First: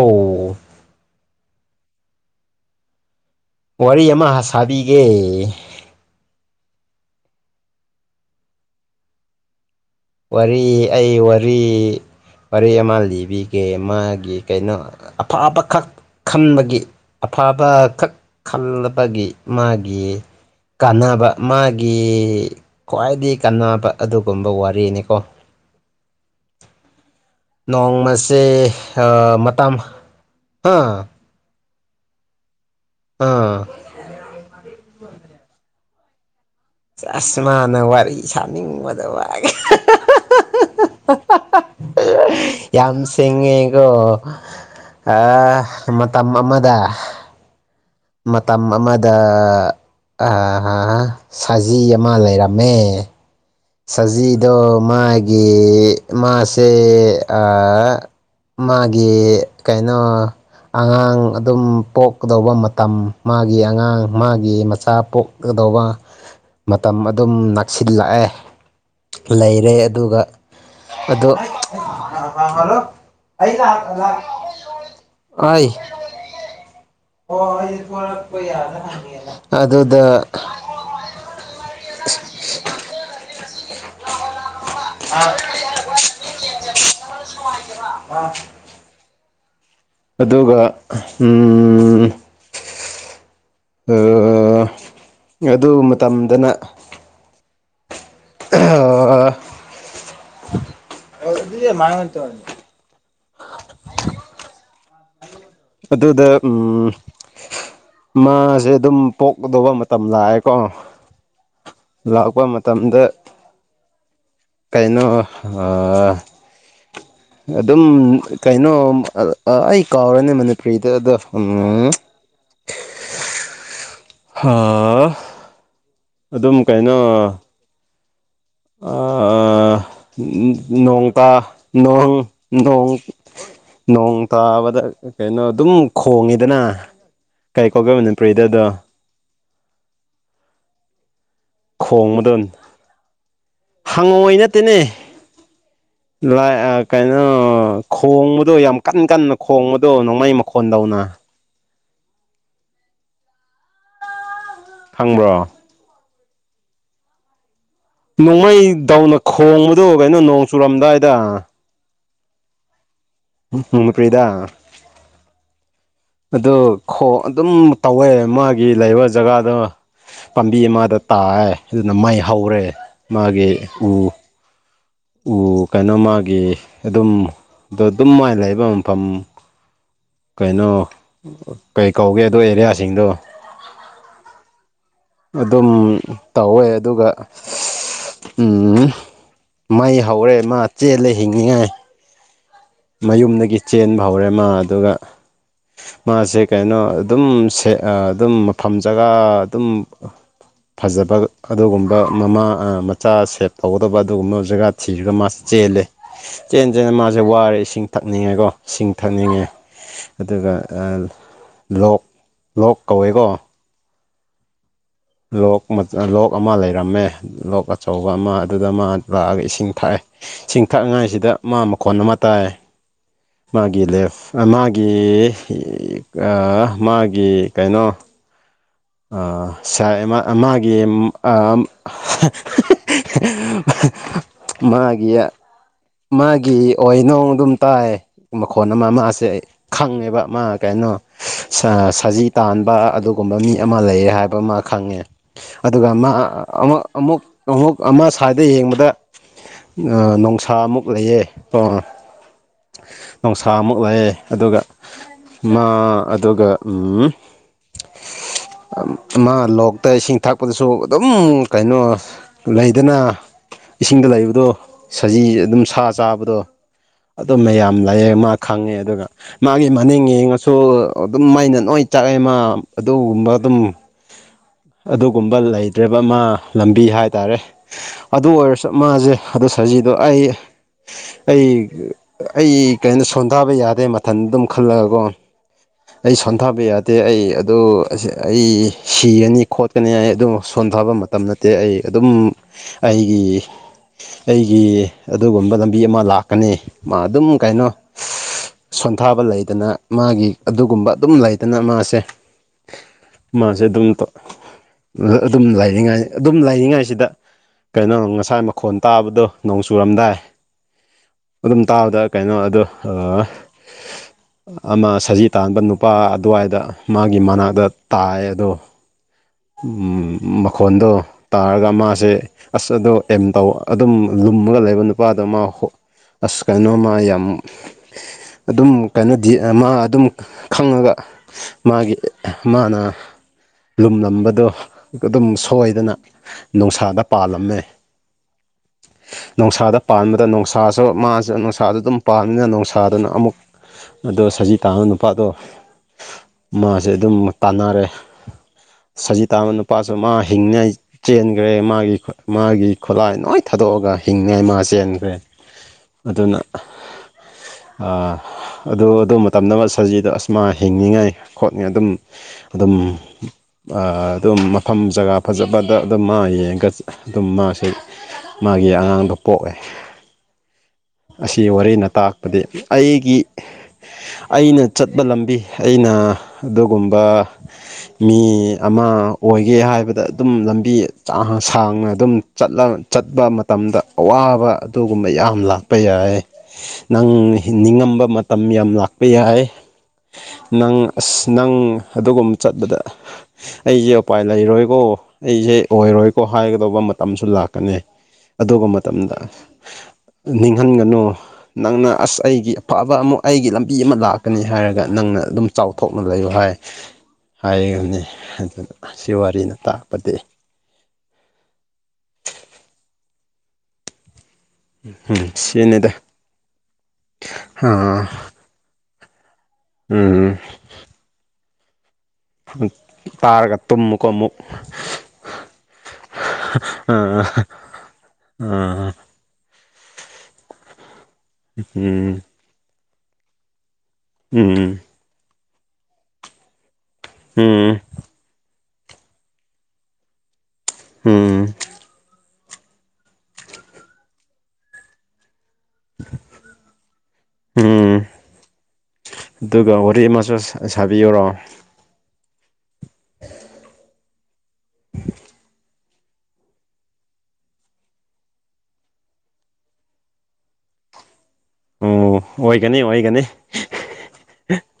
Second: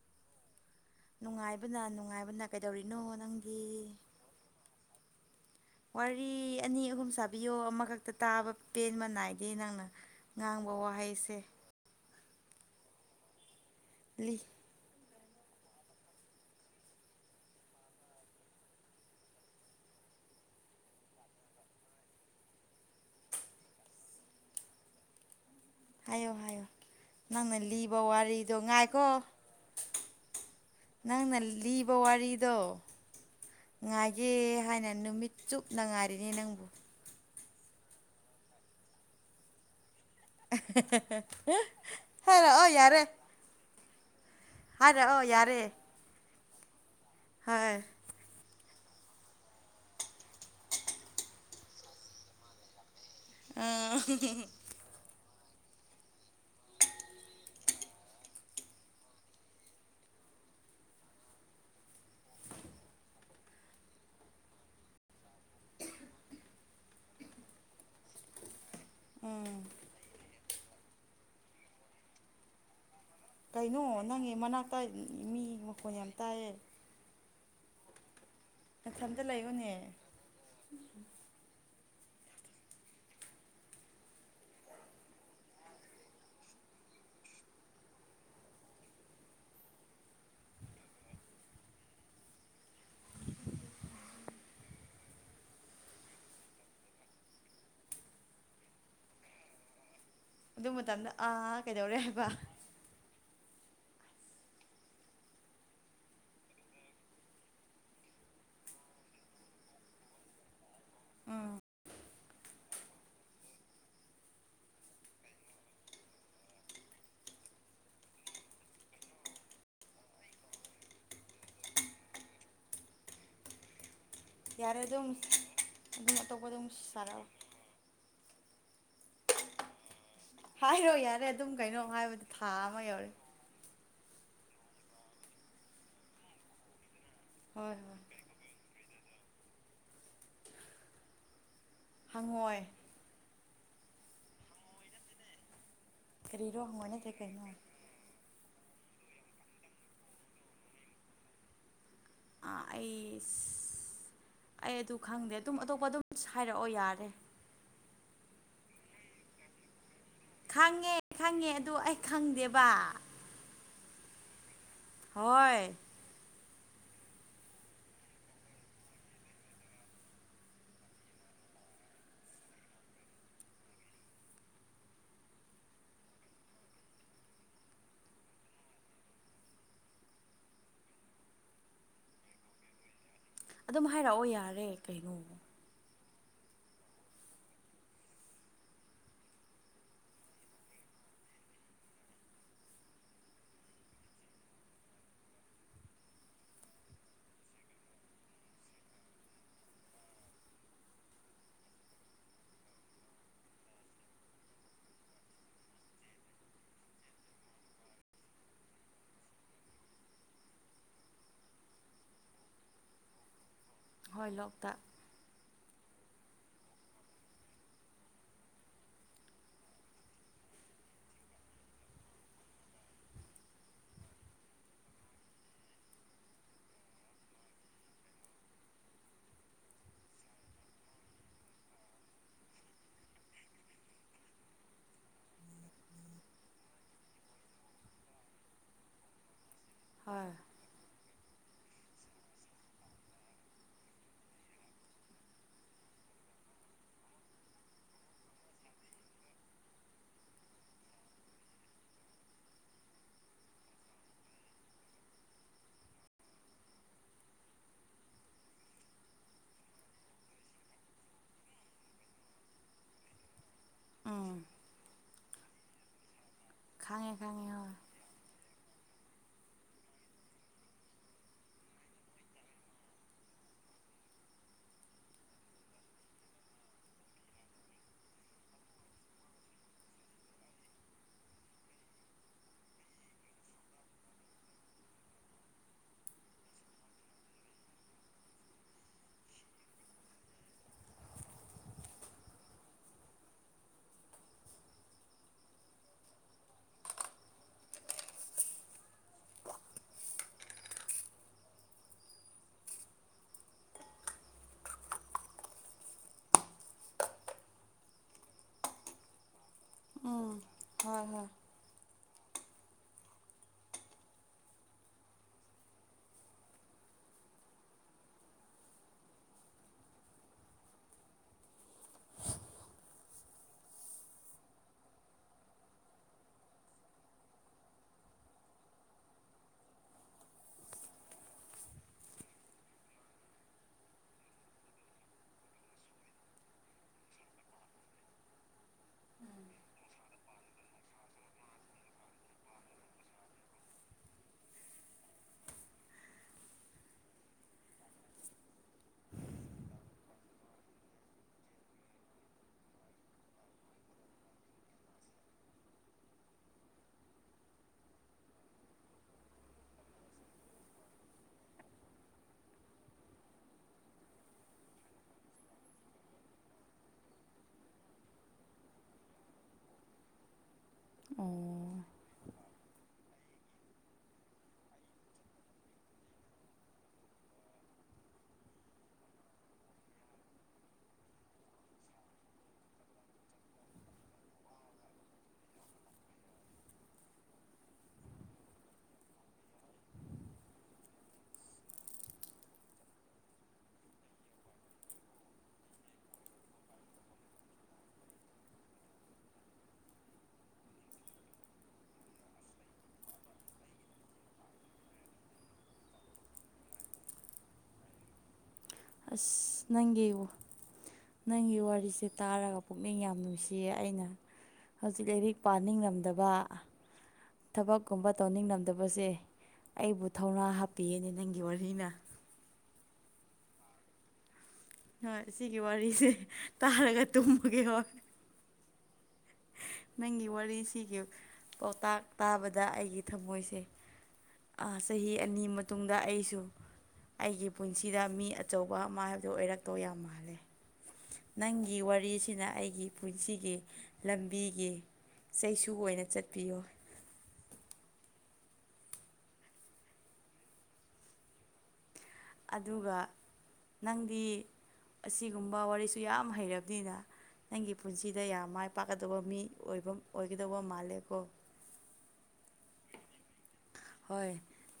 ꯑꯣ ꯅꯨꯡꯉꯥꯏꯕꯅ ꯅꯨꯡꯉꯥꯏꯕꯅ ꯀꯩꯗꯧꯔꯤꯅꯣ ꯅꯪ ꯋꯥꯔꯤ ꯑꯃ ꯁꯥꯕꯤꯒꯦ ꯋꯥꯔꯤ ꯑꯅꯤ ꯑꯍꯨꯝ ꯁꯥꯕꯤꯌꯣ ꯑꯃꯈꯛꯇ ꯁꯥꯕ ꯇꯥꯕ ꯄꯦꯟꯕ ꯅꯥꯏꯗꯦ ꯅꯪꯅ ꯋꯥꯔꯤ ꯉꯥꯡꯕ ꯑꯩ ꯋꯥꯍꯩꯁꯦ ꯋꯥꯔꯤ ꯋꯥꯔꯤ ꯑꯃ ꯂꯤꯕꯤꯒꯦ ꯃꯥꯒꯤ ꯂꯤ ꯀꯩꯅꯣ ꯑꯐꯕꯈꯛ ꯈꯟꯕꯒꯤ ꯑꯐꯕꯈꯛ ꯈꯜꯂꯕꯒꯤ ꯃꯥꯒꯤ ꯀꯥꯟꯅꯕ ꯃꯥꯒꯤ ꯈ꯭ꯋꯥꯏꯗꯒꯤ ꯀꯥꯟꯅꯕ ꯑꯗꯨꯒꯨꯝꯕ ꯋꯥꯔꯤꯅꯤ ꯀꯣ ꯍꯥꯏꯌꯣ ꯍꯥꯏꯌꯣ ꯅꯪꯅ ꯂꯤꯕ ꯅꯣꯡꯃꯁꯦ ꯋꯥꯔꯤꯗꯣ ꯉꯥꯏꯈꯣ ꯃꯇꯝ ꯑꯥ ꯅꯪꯅ ꯂꯤ ꯕꯋꯥꯔꯤꯗꯣ ꯑꯥ ꯉꯥꯏꯒꯦ ꯍꯥꯏꯅ ꯅꯨꯃꯤꯠ ꯆꯨꯞꯅ ꯉꯥꯏꯔꯤꯅꯦ ꯅꯪꯕꯨ ꯆꯦꯁ ꯃꯅꯥ ꯋꯥꯔꯤ ꯁꯥꯅꯤꯡꯕꯗ [unintelligible] ꯍꯥꯏꯔꯛꯑꯣ ꯌꯥꯔꯦ ꯑꯗꯣ ꯍꯥꯏꯔꯛꯑꯣ ꯑ ꯃꯇꯝ ꯑꯃꯗ ꯍ ꯃꯇꯝ ꯑꯃꯗ ꯑ ꯍꯥ ꯁꯖꯤ ꯑꯃ ꯂꯩꯔꯝꯃꯦ ꯎꯝ ꯁꯖꯤꯗꯣ ꯃꯥꯒꯤ ꯃꯥꯁꯦ ꯑꯥ ꯃꯥꯒꯤ ꯀꯩꯅꯣ ꯑꯉꯥꯡ ꯑꯗꯨꯝ ꯄꯣꯛꯀꯗꯧꯕ ꯃꯇꯝ ꯃꯥꯒꯤ ꯑꯉꯥꯡ ꯃꯥꯒꯤ ꯃꯆꯥ ꯄꯣꯛ ꯑꯗꯧꯕ ꯃꯇꯝ ꯑꯗꯨꯝ ꯅꯛꯁꯤꯜꯂꯛꯑꯦ ꯎꯝ ꯂꯩꯔꯦ ꯑꯗꯨꯒ ꯑꯗꯣ ꯍ ꯍ ꯍꯂꯣ ꯀꯩꯅꯣ ꯅꯪ ꯃꯅꯥꯛꯇ ꯃꯤ ꯑꯩ ꯃꯈꯣꯟ ꯌꯥꯝ ꯇꯥꯏꯌꯦ ꯅꯊꯟꯇ ꯂꯩꯌꯨꯅꯦ ꯑꯗꯨꯗ [unintelligible] [unintelligible] [unintelligible] ꯑꯗꯨꯒ ꯎꯃꯝ ꯑꯥ ꯑꯗꯨ ꯃꯇꯝꯗꯅ [unintelligible] ꯑꯗꯨ ꯃꯇꯝꯗ ꯑꯥ ꯑꯗꯨꯗꯤ ꯀꯩꯗꯧꯔꯦ ꯃꯥꯥꯡꯒ ꯇ ꯍꯥꯏꯕ [unintelligible] ꯑꯗꯨꯗ ꯎꯝ ꯃꯥꯖꯦ ꯑꯗꯨꯝ ꯄꯣꯛꯀꯗꯧꯕ ꯃꯇꯝ ꯂꯥꯛꯑꯦꯀꯣ ꯂꯥꯛꯄ ꯃꯇꯝꯗ ꯀꯩꯅꯣ ꯑꯥ ꯑꯗꯨꯝ ꯀꯩꯅꯣ ꯑꯩ ꯀꯥꯎꯔꯦꯅꯦ ꯃꯅꯤꯄꯨꯔꯤꯗ ꯑꯗꯣ ꯎꯝ ꯍꯥ ꯌꯥꯔꯦ ꯑꯗꯨꯝ ꯑꯗꯨꯅ ꯑꯗꯨꯝ ꯇꯣꯞꯄꯗ ꯃꯨꯛ ꯁꯥꯔꯛꯑꯣ ꯑ ꯍꯥꯏꯔꯣ ꯌꯥꯔꯦ ꯅꯣꯡꯇ ꯑꯗꯨꯝ ꯀꯩꯅꯣ ꯅꯣꯡ ꯍꯥꯏꯕꯗꯤ ꯊꯥ ꯑꯃ ꯅꯣꯡ ꯌꯧꯔꯦ ꯅꯣꯡ ꯇꯥꯕꯗ ꯀꯩꯅꯣ ꯑꯗꯨꯝ ꯈꯣꯡꯉꯤꯗꯅ ꯀꯩ ꯍꯣꯏ ꯀꯧꯒꯦ ꯍꯣꯏ ꯃꯅꯤꯄ꯭ꯔꯤꯗ ꯑꯗꯣ ꯈꯣꯡ ꯕꯗꯣ ꯍꯪꯉꯣꯏ ꯍꯪꯉꯣꯏ ꯅꯠꯇꯦꯅꯦ ꯂ ꯀꯔꯤꯔꯣ ꯑꯥ ꯍꯪꯉꯣꯏ ꯅꯠꯇ꯭ꯔꯦ ꯀꯩꯅꯣ ꯈꯣꯡꯕ ꯑꯗꯣ ꯌꯥꯝ ꯀꯟ ꯀꯟꯅ ꯈꯣꯡꯕꯗꯣ ꯅꯣꯡꯃꯩ ꯃꯈꯣꯟꯗꯧꯅ ꯑꯥ ꯑꯩ ꯑꯩ ꯑꯗꯨ ꯈꯪꯗꯦ ꯈꯪꯕ꯭ꯔꯣ ꯑꯗꯨꯝ ꯑꯇꯣꯞꯄ ꯑꯗꯨꯝ ꯍꯥꯏꯔꯛꯑꯣ ꯌꯥꯔꯦ ꯅꯣꯡꯃꯩ ꯗꯧꯅ ꯈꯣꯡꯕꯗꯣ ꯀꯩꯅꯣ ꯅꯣꯡ ꯈꯪꯉꯦ ꯆꯨꯔꯝꯗꯥꯏꯗ ꯈꯪꯉꯦ ꯑꯗꯨ ꯑꯩ ꯈꯪꯗꯦꯕ [unintelligible] ꯍꯣꯏ ꯑꯗꯨ ꯈꯣꯡ ꯑꯗꯨꯝ ꯇꯧꯋꯦ ꯃꯥꯒꯤ ꯂꯩꯕ ꯖꯒꯥꯗꯣ ꯄꯥꯝꯕꯤ ꯑꯃꯗ ꯇꯥꯑꯦ ꯑꯗꯨꯅ ꯃꯩ ꯍꯧꯔꯦ ꯃꯥꯒꯤ ꯎ ꯎ ꯀꯩꯅꯣ ꯃꯥꯒꯤ ꯑꯗꯨꯝ ꯑꯗꯨꯝ ꯃꯥꯏꯅ ꯂꯩꯕ ꯃꯐꯝ ꯀꯩꯅꯣ ꯀꯩ ꯀꯧꯒꯦ ꯑꯗꯨ ꯑꯦꯔꯤꯌꯥꯁꯤꯡꯗꯣ ꯑꯗꯨꯝ ꯍꯥꯏꯔꯛꯑꯣ ꯌꯥꯔꯦ ꯀꯩ ꯑꯗꯨꯝ ꯇꯧꯋꯦ ꯑꯗꯨꯒ ꯎꯝ ꯃꯩ ꯍꯧꯔꯦ ꯃꯥ ꯆꯦꯜꯂꯦ ꯍꯤꯡꯅꯤꯡꯉꯥꯏ ꯃꯌꯨꯝꯗꯒꯤ ꯆꯦꯟꯕ ꯍꯧꯔꯦ ꯃꯥ ꯑꯗꯨꯒ ꯃꯥꯁꯦ ꯀꯩꯅꯣ ꯑꯗꯨꯝ ꯁꯦ ꯑ ꯑꯗꯨꯝ ꯃꯐꯝ ꯖꯒꯥ ꯑꯗꯨꯝ ꯐꯖꯕ ꯑꯗꯨꯒꯨꯝꯕ ꯃꯃꯥ ꯃꯆꯥ ꯁꯦꯞ ꯇꯧꯒꯗꯕ ꯑꯗꯨꯒꯨꯝꯕ ꯖꯒꯥ ꯊꯤꯔꯒ ꯃꯥ ꯆꯦꯜꯂꯦ ꯆꯦꯟ ꯆꯦꯟ ꯅ ꯃꯥꯁꯦ ꯋꯥꯔꯦ ꯏꯁꯤꯡ ꯊꯛꯅꯤꯡꯉꯦꯀꯣ ꯏꯁꯤꯡ ꯊꯛꯅꯤꯡꯉꯦ ꯑꯗꯨꯒ ꯂꯣꯛ ꯂꯣꯛ ꯀꯧꯋꯦꯀꯣ ꯍꯣꯏ ꯂꯣꯛꯇꯥꯛ ꯂꯣꯛ ꯂꯣꯛ ꯑꯃ ꯂꯩꯔꯝꯃꯦ ꯂꯣꯛ ꯑꯆꯧꯕ ꯑꯃ ꯑꯗꯨꯗ ꯑꯃ ꯂꯥꯛꯑꯒ ꯏꯁꯤꯡ ꯊꯥꯛꯑꯦ ꯁꯤꯡ ꯊꯛꯉꯥꯏ ꯁꯤꯗ ꯃꯥ ꯃꯈꯣꯟ ꯑꯃ ꯇꯥꯏ ꯃꯥꯒꯤ ꯂꯦꯐ ꯃꯥꯒꯤ ꯑ ꯃꯥꯒꯤ ꯀꯩꯅꯣ ꯑ ꯁꯥꯏ ꯑꯃ ꯃꯥꯒꯤ ꯑ [unintelligible] ꯃꯥꯒꯤ ꯃꯥꯒꯤ ꯑꯣꯏꯅꯨꯡ ꯑꯗꯨꯝ ꯇꯥꯏ ꯃꯈꯣꯟ ꯑꯃ ꯃꯥꯁꯦ ꯑꯩ ꯈꯪꯉꯦꯕ ꯍꯣꯏ ꯃꯥ ꯀꯩꯅꯣ ꯁꯖꯤ ꯇꯥꯟꯕ ꯑꯗꯨꯒꯨꯝꯕ ꯃꯤ ꯑꯃ ꯂꯩꯌꯦ ꯍꯥꯏꯕ ꯑꯃ ꯈꯪꯉꯦ ꯑꯗꯨꯒ ꯃꯥ ꯑꯃꯨꯛ ꯑꯃꯨꯛ ꯑꯃꯨꯛ ꯑꯃ ꯁꯥꯏꯗꯩ ꯌꯦꯡꯕꯗ‌ ꯑ ꯅꫭꯡꯁꯥ ꯑꯃꯨꯛ ꯂꯩꯌꯦ ꯑꫭ ꯅꯨꯡꯁꯥ ꯑꯃꯨꯛ ꯂꯩꯌꯦ ꯑꯗꯨꯒ ꯃꯥ ꯑꯗꯨꯒ ꯎꯝ ꯑꯃ ꯂꯣꯛꯇ ꯏꯁꯤꯡ ꯊꯛꯄꯗꯁꯨ ꯑꯗꯨꯝ ꯀꯩꯅꯣ ꯂꯩꯗꯅ ꯏꯁꯤꯡꯗ ꯎꯝ ꯂꯩꯕꯗꯣ ꯁꯖꯤ ꯑꯗꯨꯝ ꯁꯥ ꯆꯥꯕꯗꯣ ꯈꯪꯉꯦ ꯑꯗꯨꯝ ꯈꯪꯉꯦ ꯍꯣꯏ ꯃꯌꯥꯝ ꯂꯥꯏꯌꯦ ꯃꯥ ꯈꯪꯉꯦ ꯑꯗꯨꯒ ꯃꯥꯒꯤ ꯃꯅꯤꯡ ꯌꯦꯡꯉꯁꯨ ꯑꯗꯨꯝ ꯃꯩꯅ ꯅꯣꯏ ꯆꯥꯛꯑꯦ ꯃꯥ ꯑꯗꯨꯒꯨꯝꯕ [unintelligible] ꯑꯗꯨꯒꯨꯝꯕ ꯂꯩꯇ꯭ꯔꯦꯕ ꯃꯥ ꯂꯝꯕꯤ ꯍꯥꯏꯇꯥꯔꯦ ꯑꯗꯨ ꯑꯣꯏꯔꯁꯨ ꯃꯥꯖꯦ ꯁꯖꯤꯗꯣ ꯑꯩ ꯑꯩ ꯑꯩ ꯀꯩꯅꯣ ꯁꯣꯟꯗꯕ ꯌꯥꯗꯦ ꯃꯊꯟ ꯑꯗꯨꯝ ꯈꯜꯂꯒꯀꯣ ꯑꯩ ꯁꯣꯟꯊꯥꯕ ꯌꯥꯗꯦ ꯑꯩ ꯑꯗꯨ ꯑꯩ ꯁꯤꯔꯅꯤ ꯈꯣꯠꯀꯅꯤ ꯑꯩ ꯑꯗꯨꯝ ꯁꯣꯟꯗꯕ ꯃꯇꯝ ꯅꯠꯇꯦ ꯑꯩ ꯑꯗꯨꯝ ꯑꯩꯒꯤ [unintelligible] ꯑꯩꯒꯤ ꯑꯗꯨꯒꯨꯝꯕ ꯂꯝꯕꯤ ꯑꯃ ꯂꯥꯛꯀꯅꯤ ꯃꯥ ꯑꯗꯨꯝ ꯀꯩꯅꯣ ꯁꯣꯟꯊꯥꯕ ꯂꯩꯗꯅ ꯃꯥꯒꯤ ꯑꯗꯨꯒꯨꯝꯕ ꯑꯗꯨꯝ ꯂꯩꯗꯅ ꯃꯥꯁꯦ ꯃꯥꯖꯦ ꯑꯗꯨꯝ ꯇꯧ ꯑꯗꯨꯝ ꯂꯩꯔꯤꯉꯥꯏ ꯑꯗꯨꯝ ꯂꯩꯔꯤꯉꯥꯏꯁꯤꯗ ꯀꯩꯅꯣ ꯉꯁꯥꯏ ꯃꯈꯣꯟ ꯇꯥꯕꯗꯣ ꯅꯣꯡ ꯆꯨꯔꯝꯗꯥꯏ ꯎꯝ ꯍꯣꯏ ꯍꯣꯏ ꯑꯗꯨꯝ ꯇꯥꯕꯗ ꯀꯩꯅꯣ ꯑꯗꯣ ꯑ ꯑꯃ ꯁꯖꯤ ꯇꯥꯟꯕ ꯅꯨꯄꯥ ꯑꯗ꯭ꯋꯥꯏꯗ ꯃꯥꯒꯤ ꯃꯅꯥꯛꯇ ꯇꯥꯏꯌꯦ ꯑꯗꯣ ꯎꯝ ꯃꯈꯣꯟꯗꯣ ꯇꯥꯔꯒ ꯃꯥꯁꯦ ꯑꯁ ꯑꯗꯣ ꯑꯦꯝ ꯇꯧ ꯑꯗꯨꯝ ꯂꯨꯝꯃꯒ ꯂꯩꯕ ꯅꯨꯄꯥꯗꯣ ꯃꯥ ꯑꯁ ꯀꯩꯅꯣꯝꯃ ꯌꯥꯝ ꯑꯗꯨꯝ ꯀꯩꯅꯣꯗꯤ ꯃꯥ ꯑꯗꯨꯝ ꯈꯪꯉꯒ ꯃꯥꯒꯤ ꯃꯥꯅ ꯂꯨꯝꯂꯝꯕꯗꯣ ꯑꯗꯨꯝ ꯁꯣꯏꯗꯅ ꯅꫭꯡꯁꯥꯗ ꯄꯥꯜꯂꯝꯃꯦ [unintelligible] ꯅꫭꯡꯁꯥꯗ ꯄꯥꯟꯕꯗ ꯅꫭꯡꯁꯥꯁꯨ ꯃꯥꯖꯨ ꯅꫭꯡꯁꯥꯗ ꯑꯗꯨꯝ ꯄꯥꯟꯕꯅꯤꯅ ꯅꯣꯡꯁꯥꯗꯨꯅ ꯑꯃꯨꯛ ꯑꯗꯣ ꯁꯖꯤ ꯇꯥꯟꯕ ꯅꯨꯄꯥꯗꯣ ꯃꯥꯖꯦ ꯑꯗꯨꯝ ꯇꯥꯟꯅꯔꯦ ꯁꯖꯤ ꯇꯥꯟꯕ ꯅꯨꯄꯥꯁꯨ ꯃꯥ ꯍꯤꯡꯅꯤꯉꯥꯏ ꯆꯦꯟꯒ꯭ꯔꯦ ꯃꯥꯒꯤ ꯃꯥꯒꯤ ꯈꯨꯠꯂꯥꯏ ꯅꫭꯏ ꯊ ꯊꯥꯗꯣꯛꯑꯒ ꯍꯤꯡꯅꯤꯉꯥꯏ ꯃꯥ ꯆꯦꯟꯒ꯭ꯔꯦ ꯑꯗꯨꯅ ꯑ ꯑꯗꯨ ꯑꯗꯨ ꯃꯇꯝꯗ ꯑꯃ ꯁꯖꯤꯗꯣ ꯑꯁ ꯃꯥ ꯍꯤꯡꯅꯤꯡꯉꯥꯏ ꯈꯣꯠ [unintelligible] ꯑꯗꯨꯝ ꯑꯗꯨꯝ ꯑꯗꯨꯝ ꯃꯐꯝ ꯖꯒꯥ ꯐꯖꯕꯗ ꯑꯗꯨꯝ ꯃꯥ ꯌꯦꯡꯒ ꯑꯗꯨꯝ ꯃꯥꯁꯦ ꯃꯥꯒꯤ ꯑꯉꯥꯡꯗꯣ ꯄꯣꯛꯑꯦ ꯑꯣ ꯑꯁꯤ ꯋꯥꯔꯤꯅ ꯇꯥꯛꯄꯗꯤ ꯑꯩꯒꯤ ꯑꯩꯅ ꯆꯠꯄ ꯂꯝꯕꯤ ꯑꯩꯅ ꯑꯗꯨꯒꯨꯝꯕ ꯃꯤ ꯑꯃ ꯑꯣꯏꯒꯦ ꯍꯥꯏꯕꯗ ꯑꯗꯨꯝ ꯂꯝꯕꯤ [unintelligible] ꯁꯥꯡꯅ ꯑꯗꯨꯝ ꯆꯠꯂ ꯆꯠꯄ ꯃꯇꯝꯗ ꯑꯋꯥꯕ ꯑꯗꯨꯒꯨꯝꯕ ꯌꯥꯝ ꯂꯥꯛꯄ ꯌꯥꯏ ꯅꯪ ꯍꯤꯡ ꯇꯝꯕ ꯃꯇꯝ ꯌꯥꯝ ꯂꯥꯛꯄ ꯌꯥꯏ ꯅꯪ ꯑꯁ ꯅꯪ ꯑꯗꯨꯒꯨꯝꯕ ꯆꯠꯄꯗ ꯑꯩꯖꯦ ꯎꯄꯥꯏ ꯂꯩꯔꯣꯏꯀꯣ ꯑꯩꯖꯦ ꯑꯣꯏꯔꯣꯏꯀꯣ ꯍꯥꯏꯒꯗꯧꯕ ꯃꯇꯝꯁꯨ ꯂꯥꯛꯀꯅꯤ ꯑꯗꯨꯒ ꯃꯇꯝꯗ ꯅꯤꯡꯍꯟꯒꯅꯨ ꯅꯪꯅ ꯑꯁ ꯑꯩꯒꯤ ꯑꯐꯕ ꯑꯃꯨꯛ ꯑꯩꯒꯤ ꯂꯝꯕꯤ ꯑꯃ ꯂꯥꯛꯀꯅꯤ ꯍꯥꯏꯔꯒ ꯅꯪ ꯅ ꯑꯗꯨꯝ ꯆꯥꯎꯊꯣꯛꯅ ꯂꯩꯌꯨ ꯍꯥꯏ ꯍꯥꯏꯒꯅꯤ ꯑꯗꯨ ꯁꯤ ꯋꯥꯔꯤꯅ ꯑꯁ ꯅꯪꯒꯤ ꯇꯥꯛꯄꯗꯤ ꯅꯪꯒꯤ ꯋꯥꯔꯤꯁꯦ ꯇꯥꯔꯒ ꯄꯨꯛꯅꯤꯡ ꯌꯥꯝ ꯅꯨꯡꯁꯤꯌꯦ ꯑꯩꯅ ꯍꯧꯖꯤꯛ ꯎꯝ ꯂꯩꯔꯤꯛ ꯁꯤꯅꯤꯗ ꯄꯥꯅꯤꯡꯔꯝꯗꯕꯥ ꯊꯕꯛꯀꯨꯝꯕ ꯑꯥ ꯇꯧꯅꯤꯡꯂꯝꯝꯗꯕꯁꯦ ꯑꯩꯕꯨ ꯎꯝ ꯊꯧꯅꯥ ꯍꯥꯞꯄꯤꯌꯦꯅꯦ ꯅꯪꯒꯤ ꯒꯤ ꯋꯥꯔꯤꯅ [unintelligible] ꯇꯥꯔꯒ ꯇꯨꯝꯃꯨꯀꯣ ꯑꯃꯨꯛ ꯍꯣꯏ ꯁꯤꯒꯤ ꯋꯥꯔꯤꯁꯦ ꯇꯥꯔꯒ ꯑꯥ ꯇꯨꯝꯃꯒꯦ ꯍꯣꯏ ꯑꯥ ꯅꯪꯒꯤ ꯋꯥꯔꯤꯁꯤꯒꯤ ꯄꯥꯎꯇꯥꯛ ꯎꯝ ꯇꯥꯕꯗ ꯑꯩꯒꯤ ꯊꯃꯣꯏꯁꯦ ꯎꯝ ꯑꯥ ꯆꯍꯤ ꯑꯅꯤ ꯃꯇꯨꯡꯗ ꯑꯩꯁꯨ ꯑꯩꯒꯤ ꯎꯝ ꯄꯨꯟꯁꯤꯗ ꯃꯤ ꯑ ꯑꯆꯧꯕ ꯑꯃ ꯍꯥꯏꯕꯗꯨꯣ ꯑꯣꯏꯔꯛꯇꯣꯏ ꯌꯥꯝ ꯃꯥꯜꯂꯦ ꯎꯝ ꯅꯪꯒꯤ ꯋꯥꯔꯤꯁꯤꯅ ꯑꯩꯒꯤ ꯄꯨꯟꯁꯤꯒꯤ ꯂꯝꯕꯤꯒꯤ ꯆꯩꯁꯨ ꯑꯣꯏꯅ ꯆꯠꯄꯤꯌꯣ ꯗꯨꯒ ꯋꯥꯔꯤ ꯑꯃꯁꯨ ꯁꯥ ꯁꯥꯕꯤꯌꯨꯔꯣ ꯗꯤ ꯑꯁꯤꯒꯨꯝꯕ ꯋꯥꯔꯤꯁꯨ ꯌꯥꯝ ꯍꯩꯔꯕꯅꯤꯅ ꯅꯪꯒꯤ ꯄꯨꯟꯁꯤꯗ ꯌꯥꯝ ꯃꯥꯏ ꯄꯥꯛꯀꯗꯕ ꯃꯤꯕ ꯑꯣꯏꯕꯝ ꯑꯣꯏꯒꯗꯧꯕ ꯃꯥꯜꯂꯦꯀꯣ ꯎꯝ ꯑꯣꯏꯒꯅꯤ ꯑꯣꯏꯒꯅꯤ ꯍꯣꯏ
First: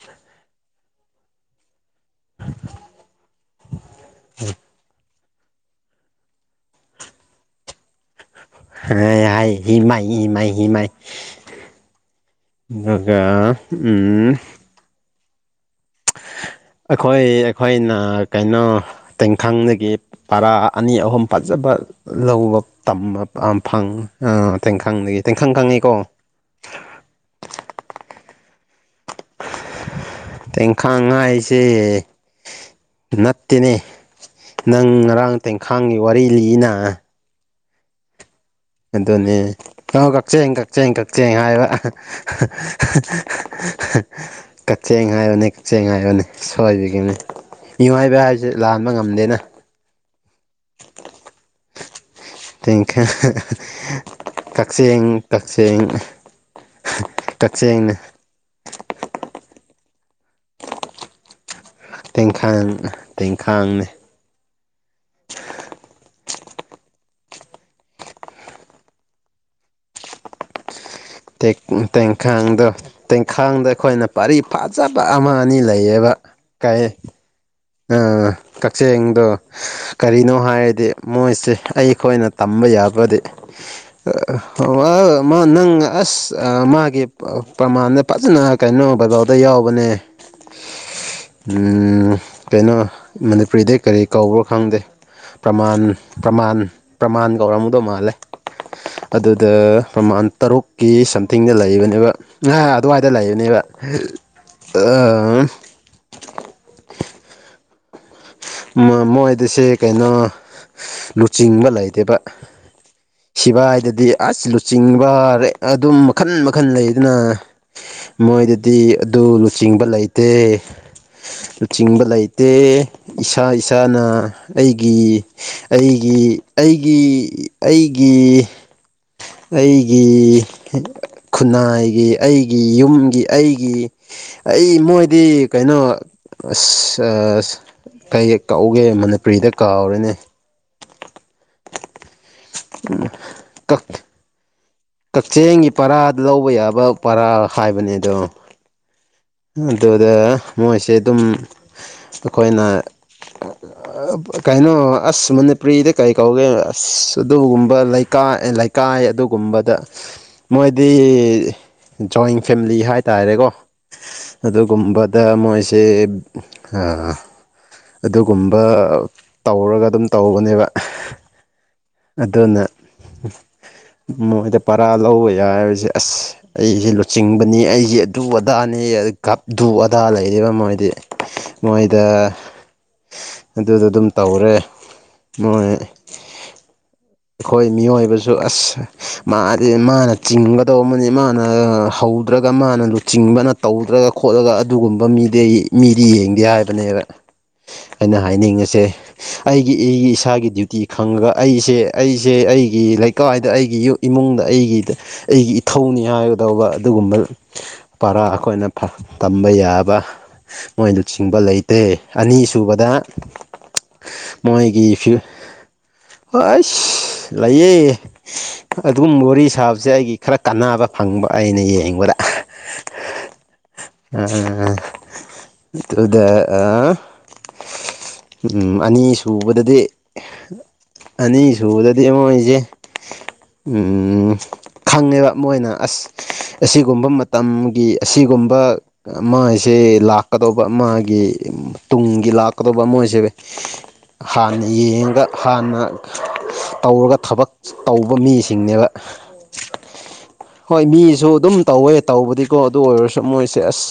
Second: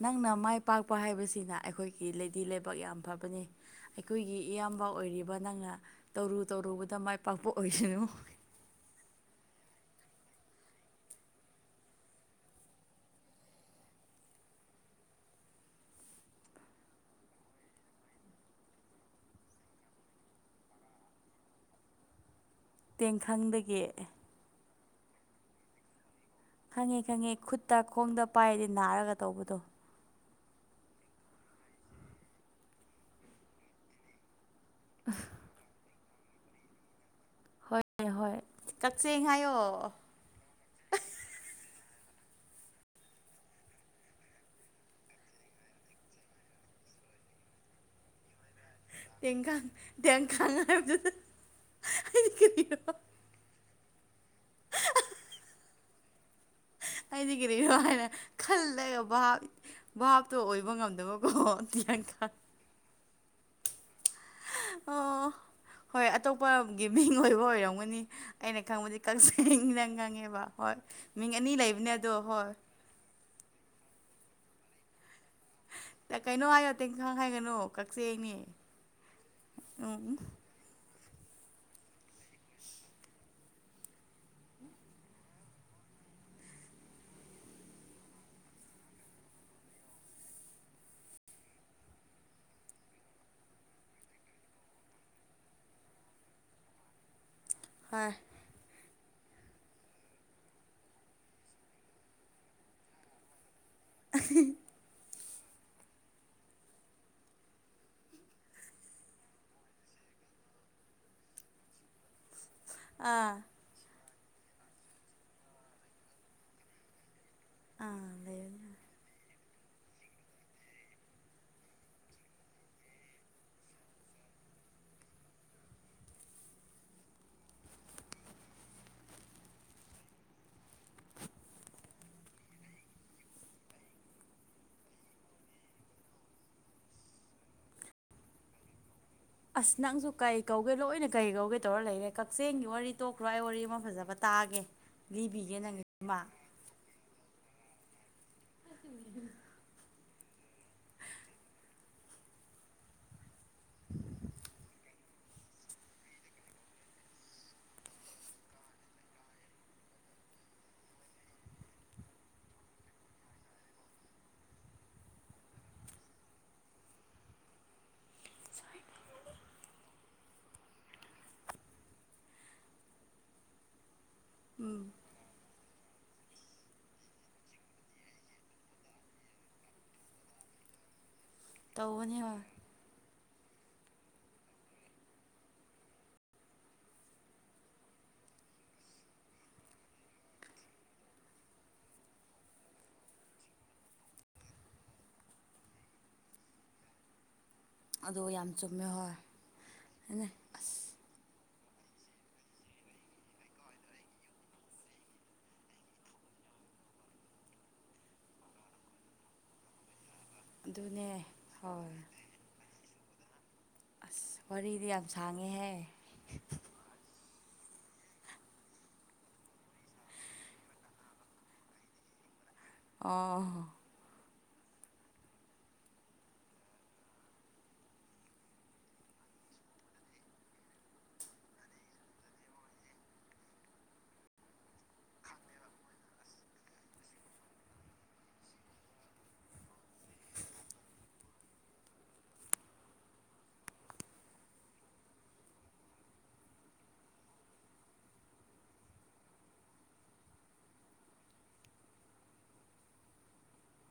ꯅꯪꯅ ꯃꯥꯏ ꯄꯥꯛꯄ ꯍꯥꯏꯕꯁꯤꯅ ꯑꯩꯈꯣꯏꯒꯤ ꯂꯦꯗꯤ ꯂꯦꯕꯥꯛ ꯌꯥꯝ ꯐꯕꯅꯦ ꯑꯩꯈꯣꯏꯒꯤ ꯏꯌꯥꯝꯕ ꯑꯣꯏꯔꯤꯕ ꯅꯪꯅ ꯇꯧꯔꯨ ꯇꯧꯔꯨꯕꯗ ꯃꯥꯏ ꯄꯥꯛꯄ ꯑꯣꯏꯁꯅꯨ ꯍ [unintelligible] ꯍꯥꯏ ꯍꯤꯃꯥꯏ ꯍꯤꯃꯥꯏ ꯍꯤꯃꯥꯏ ꯗꯨꯒꯥ ꯎꯝꯍ [unintelligible] ꯑꯈꯣꯏ ꯑꯩꯈꯣꯏꯅ ꯀꯩꯅꯣ ꯇꯦꯡꯈꯪꯗꯒꯤ ꯄꯔꯥ ꯑꯅꯤ ꯑꯍꯨꯝ ꯐꯖꯕ ꯕ ꯂꯧꯕ ꯇꯝꯕ ꯑꯝ ꯇꯦꯡꯈꯪꯗꯒꯤ ꯐꯪ ꯑꯥ ꯇꯦꯡꯈꯪꯗꯒꯤ ꯇꯦꯡꯈꯪ ꯈꯪꯉꯦꯀꯣ ꯈꯪꯉꯦ ꯈꯪꯉꯦ ꯈꯨꯠꯇ ꯈꯣꯡꯗ ꯄꯥꯏꯔꯗꯤ ꯅꯥꯔꯒ ꯇꯧꯕꯗꯣ ꯇꯦꯡꯈꯥꯡ ꯉꯥꯏꯁꯦ ꯅꯠꯇꯦꯅꯦ ꯅꯪ ꯉꯔꯥꯡ ꯇꯦꯡꯈꯥꯡꯒꯤ ꯋꯥꯔꯤ ꯂꯤꯏꯅꯥ ꯍꯣꯏ ꯍꯣꯏ ꯀꯛꯆꯦꯡ ꯑꯗꯨꯅꯦ ꯍꯥꯏꯌꯣ ꯑꯣ ꯀꯛꯆꯦꯡ ꯀꯛꯆꯦꯡ ꯀꯛꯆꯦꯡ ꯍꯥꯏꯕ ꯑꯥꯍ [unintelligible] ꯀꯛꯆꯦꯡ ꯍꯥꯏꯕꯅꯦ ꯀꯛꯆꯦꯡ ꯍꯥꯏꯕꯅꯦ ꯁꯣꯏꯕꯒꯤꯅꯤ ꯃꯤꯑꯣꯏꯕ ꯍꯥꯏꯁꯦ ꯂꯥꯟꯕ ꯉꯝꯗꯦꯅꯥ ꯇꯦꯡꯈꯪ [unintelligible] ꯀꯔꯤꯔꯣ ꯇꯦꯡꯈꯪ ꯍ ꯍ ꯀꯛꯆꯦꯡ ꯀꯛꯆꯦꯡ ꯑꯩꯗꯤ ꯀꯔꯤꯅꯣ ꯀꯛꯆꯦꯡꯅ ꯍꯥꯏꯅ ꯈꯜ ꯂꯩꯔ ꯚꯥꯞ ꯚꯥꯞꯇꯣ ꯑꯣꯏꯕ ꯉꯝꯗꯕꯀꯣꯍ ꯇꯦꯡꯈꯪ ꯇꯦꯡꯈꯥꯡꯅꯦ ꯑꯣ ꯍꯣꯏ ꯑ ꯑꯇꯣꯞꯄꯒꯤ ꯃꯤꯡ ꯑꯣꯏꯕ ꯑꯣꯏꯔꯝꯒꯅꯤ ꯑꯩꯅ ꯈꯪꯕꯗꯤ ꯀꯛꯆꯦꯡꯗꯪ ꯉꯪꯉꯦꯕ ꯍꯣꯏ ꯃꯤꯡ ꯑꯅꯤ ꯇꯦꯛ ꯎꯝ ꯂꯩꯕꯅꯦ ꯑꯗꯣ ꯍꯣꯏ ꯇꯦꯡꯈꯪꯗꯣ ꯇꯦꯡꯈꯪꯗꯣ ꯑꯈꯣꯏꯅ ꯄꯥꯔꯤ ꯐꯥꯖꯕ ꯑꯃꯥ ꯑꯅꯤ ꯂꯩꯌꯦꯕꯥ ꯀꯩꯅꯣ ꯍꯥꯏꯌꯣ ꯀꯩ ꯇꯦꯡꯈꯥꯡ ꯍꯥꯏꯒꯅꯨ ꯑꯥꯍ ꯀꯛꯆꯦꯡꯅꯤ ꯀꯛꯆꯦꯡꯗꯣ ꯎꯝ ꯀꯔꯤꯅꯣ ꯍꯥꯏꯔꯗꯤ [unintelligible] ꯃꯣꯏꯁꯦ ꯑꯩꯈꯣꯏꯅ ꯇꯝꯕ ꯌꯥꯕꯗꯤ ꯑꯑꯍ [unintelligible] ꯃꯥ ꯅꯪ ꯅꯥ ꯑꯁ ꯑꯥ ꯃꯥꯒꯤ ꯄ꯭ꯔꯃꯥꯟꯗ ꯐꯖꯅ ꯀꯩꯅꯣ ꯕꯥꯏꯕꯜ ꯌꯥꯎꯕꯅꯦ [unintelligible] ꯀꯩꯅꯣ ꯃꯅꯤꯄꯨꯔꯤꯗꯩ ꯀꯔꯤ ꯀꯧꯕꯔ ꯈꯪꯗꯦ ꯄ꯭ꯔꯃꯥꯟ ꯄ꯭ꯔꯃꯥꯟ ꯄ꯭ꯔꯃꯥꯟ ꯇꯧꯔꯝꯃꯗꯧ ꯍꯣꯏ ꯃꯥꯜꯂꯦ ꯑꯗꯨꯗ ꯄ꯭ꯔꯃꯥꯟ ꯇꯔꯨꯛꯀꯤ ꯁꯝꯊꯤꯡꯗ ꯂꯩꯕꯅꯦꯕ ꯑ ꯑꯗꯨꯋꯥꯏꯗ ꯂꯩꯕꯅꯦꯕ [unintelligible] ꯃꯣꯏꯗꯁꯦ ꯀꯩꯅꯣ ꯂꯨꯆꯤꯡꯕ ꯂꯩꯇꯦꯕ ꯑꯥ ꯁꯤꯕꯥꯏꯗꯗꯤ ꯑꯁ ꯂꯨꯆꯤꯡꯕ ꯑꯗꯨꯝ ꯃꯈꯜ ꯃꯈꯜ ꯂꯩꯗꯅ ꯑꯥ ꯂꯩꯕꯅꯤ ꯃꯣꯏꯗꯥꯗꯤ ꯑꯗꯨ ꯆꯤꯡꯕ ꯂꯩꯇꯦ ꯂꯨꯆꯤꯡꯕ ꯂꯩꯇꯦ ꯏꯁꯥ ꯏꯁꯥꯅ ꯑꯩꯒꯤ ꯑꯩꯒꯤ ꯑꯩꯒꯤ ꯑꯩꯒꯤ ꯏ ꯑꯩꯒꯤ ꯈꯨꯟꯅꯥꯏꯒꯤ ꯑꯩꯒꯤ ꯌꯨꯝꯒꯤ ꯑꯩꯒꯤ ꯑꯩ ꯃꯣꯏꯗꯤ ꯀꯩꯅꯣ ꯑꯁ ꯑꯁ ꯀꯩ ꯀꯧꯒꯦ ꯃꯅꯤ ꯑꯁ ꯅꯪꯁꯨ ꯀꯩ ꯀꯧꯒꯦ ꯂꯣꯏꯅ ꯀꯩ ꯀꯧꯒꯦ ꯇꯧꯔ ꯂꯩꯔꯦ ꯀꯛꯆꯦꯡꯒꯤ ꯋꯥꯔꯤ ꯇꯣꯛꯈ꯭ꯔꯣ ꯑꯩ ꯋꯥꯔꯤ ꯑꯃ ꯐꯖꯕ ꯇꯥꯏ ꯇꯥꯒꯦ ꯂꯤꯕꯤꯒꯦ ꯀꯛꯆꯦꯡꯒꯤ ꯅꯪꯒꯤ ꯄꯔꯥ‌ ꯑꯃ ꯂꯧꯕ ꯌꯥꯕ ꯄꯔꯥꯔ ꯍꯥꯏꯕꯅꯤꯗꯣ ꯑꯗꯨꯗ ꯃꯣꯏꯁꯦ ꯗꯨꯝ ꯑꯈꯣꯏꯅ ꯀꯩꯅꯣ ꯑꯁ ꯃꯅꯤꯄꯨꯔꯤꯗ ꯀꯔꯤ ꯀꯧꯒꯦ ꯑꯁ ꯑꯗꯨꯒꯨꯝꯕ ꯂꯩꯀꯥꯏ ꯂꯩꯀꯥꯏ ꯑꯩ ꯑꯗꯨꯒꯨꯝꯕꯗ ꯃꯣꯏꯗꯤ ꯖꯣꯏꯟ ꯐꯦꯃꯤꯂꯤ ꯍꯥꯏꯇꯥꯔꯦꯀꯣ ꯑꯗꯨꯒꯨꯝꯕꯗ ꯃꯣꯏꯁꯦ [unintelligible] ꯑꯗꯨꯒꯨꯝꯕ ꯇꯧꯔꯒ ꯑꯗꯨꯝ ꯇꯧꯕꯅꯦꯕ ꯑꯗꯨꯅ ꯃꯣꯏꯗ ꯎꯝ ꯄꯔꯥ ꯂꯧꯕ ꯌꯥꯏ ꯑꯁ ꯑꯩꯁꯦ ꯂꯨꯆꯤꯡꯕꯅꯤ ꯑꯩꯁꯦ ꯑꯗꯨ ꯑꯗꯥꯅꯤ ꯒꯞꯗꯨ ꯑꯗꯥ ꯂꯩꯌꯦꯕꯥ ꯃꯣꯏꯗꯤ ꯃꯣꯏꯗ ꯇꯧꯕꯅꯤ ꯍꯣꯏ ꯑꯗꯨ ꯗꯨꯝ ꯇꯧꯔꯦ ꯃꯣꯏ ꯑꯩꯈꯣꯏ ꯃꯤꯑꯣꯏꯕꯁꯨ ꯑꯁ ꯃꯥꯗꯤ ꯃꯥꯅ ꯆꯤꯡꯒꯗꯧꯕꯅꯤ ꯃꯥꯅ ꯍꯧ [unintelligible] ꯃꯥꯅ ꯂꯨꯆꯤꯡꯕꯅ ꯇꯧꯗ꯭ꯔꯒ ꯈꯣꯠꯂꯒ ꯑꯗꯨꯒꯨꯝꯕ ꯃꯤꯗꯤ ꯃꯤꯗꯤ ꯌꯦꯡꯗꯦ ꯍꯥꯏꯕꯅꯦꯕ ꯑꯩꯅ ꯑꯗꯣ ꯌꯥꯝ ꯍꯥꯏꯅꯤꯡꯉꯤꯁꯦ ꯆꯨꯝꯃꯦ ꯍꯣꯏ ꯑꯩꯒꯤ ꯏꯒꯤ ꯑꯗꯨꯅ ꯏꯁꯥꯒꯤ ꯗ꯭ꯌꯨꯇꯤ ꯑꯁ ꯈꯪꯑꯒ ꯑꯩꯁꯦ ꯑꯩꯁꯦ ꯑꯩꯒꯤ ꯂꯩꯀꯥꯏꯗ ꯑꯩꯒꯤ ꯏꯃꯨꯡꯗ ꯑꯩꯒꯤꯗ ꯑꯩꯒꯤ ꯏꯊꯧꯅꯤ ꯍꯥꯏ ꯗꯧꯕ ꯑꯗꯨꯒꯨꯝꯕ ꯄꯔꯥ ꯑꯈꯣꯏꯅ ꯇꯝꯕ ꯌꯥꯕ ꯃꯣꯏ ꯑꯗꯨꯅꯦ ꯂꯨꯆꯤꯡꯕ ꯂꯩꯇꯦ ꯍꯣꯏ ꯁꯨꯕꯗ ꯑꯁ ꯋꯥꯔꯤꯗꯤ ꯃꯣꯏꯒꯤ ꯌꯥꯝ ꯁꯥꯡꯉꯦꯍꯦ ꯐꯌꯨ--ꯑꯁ ꯂꯩꯌꯦ ꯑꯗꯨꯝ ꯋꯥꯔꯤ ꯁꯥꯕꯁꯦ ꯑꯩꯒꯤ ꯈꯔ ꯀꯥꯟꯅꯕ ꯐꯪꯕ ꯑꯩꯅ ꯌꯦꯡꯕꯗ ꯑꯥ [unintelligible] ꯎꯝ ꯑꯅꯤ ꯁꯨꯕꯗꯗꯤ ꯑꯅꯤ ꯁꯨꯕꯗꯗꯤ ꯃꯣꯏꯁꯦ ꯎꯝ ꯈꯪꯉꯦꯕ ꯃꯣꯏꯅ ꯑꯁ ꯑꯁꯤꯒꯨꯝꯕ ꯃꯇꯝꯒꯤ ꯑꯁꯤꯒꯨꯝꯕ ꯃꯥꯏꯁꯦ ꯑꯦ ꯂꯥꯛꯀꯗꯧꯕ ꯃꯥꯒꯤ ꯇꯨꯡꯒꯤ ꯂꯥꯛꯀꯗꯧꯕ ꯃꯣꯏꯁꯦ ꯍꯥꯟꯅ ꯌꯦꯡꯉꯒ ꯍꯥꯟꯅ ꯇꯧꯔꯒ ꯊꯕꯛ ꯇꯧꯕ ꯃꯤꯁꯤꯡꯅꯦꯕ ꯍꯣꯏ ꯃꯤꯁꯨ ꯑꯗꯨꯝ ꯇꯧꯋꯦ ꯇꯧꯕꯗꯤꯀꯣ ꯑꯗꯨ ꯑꯣꯏꯔꯁꯨ ꯃꯣꯏꯁꯦ ꯑꯁ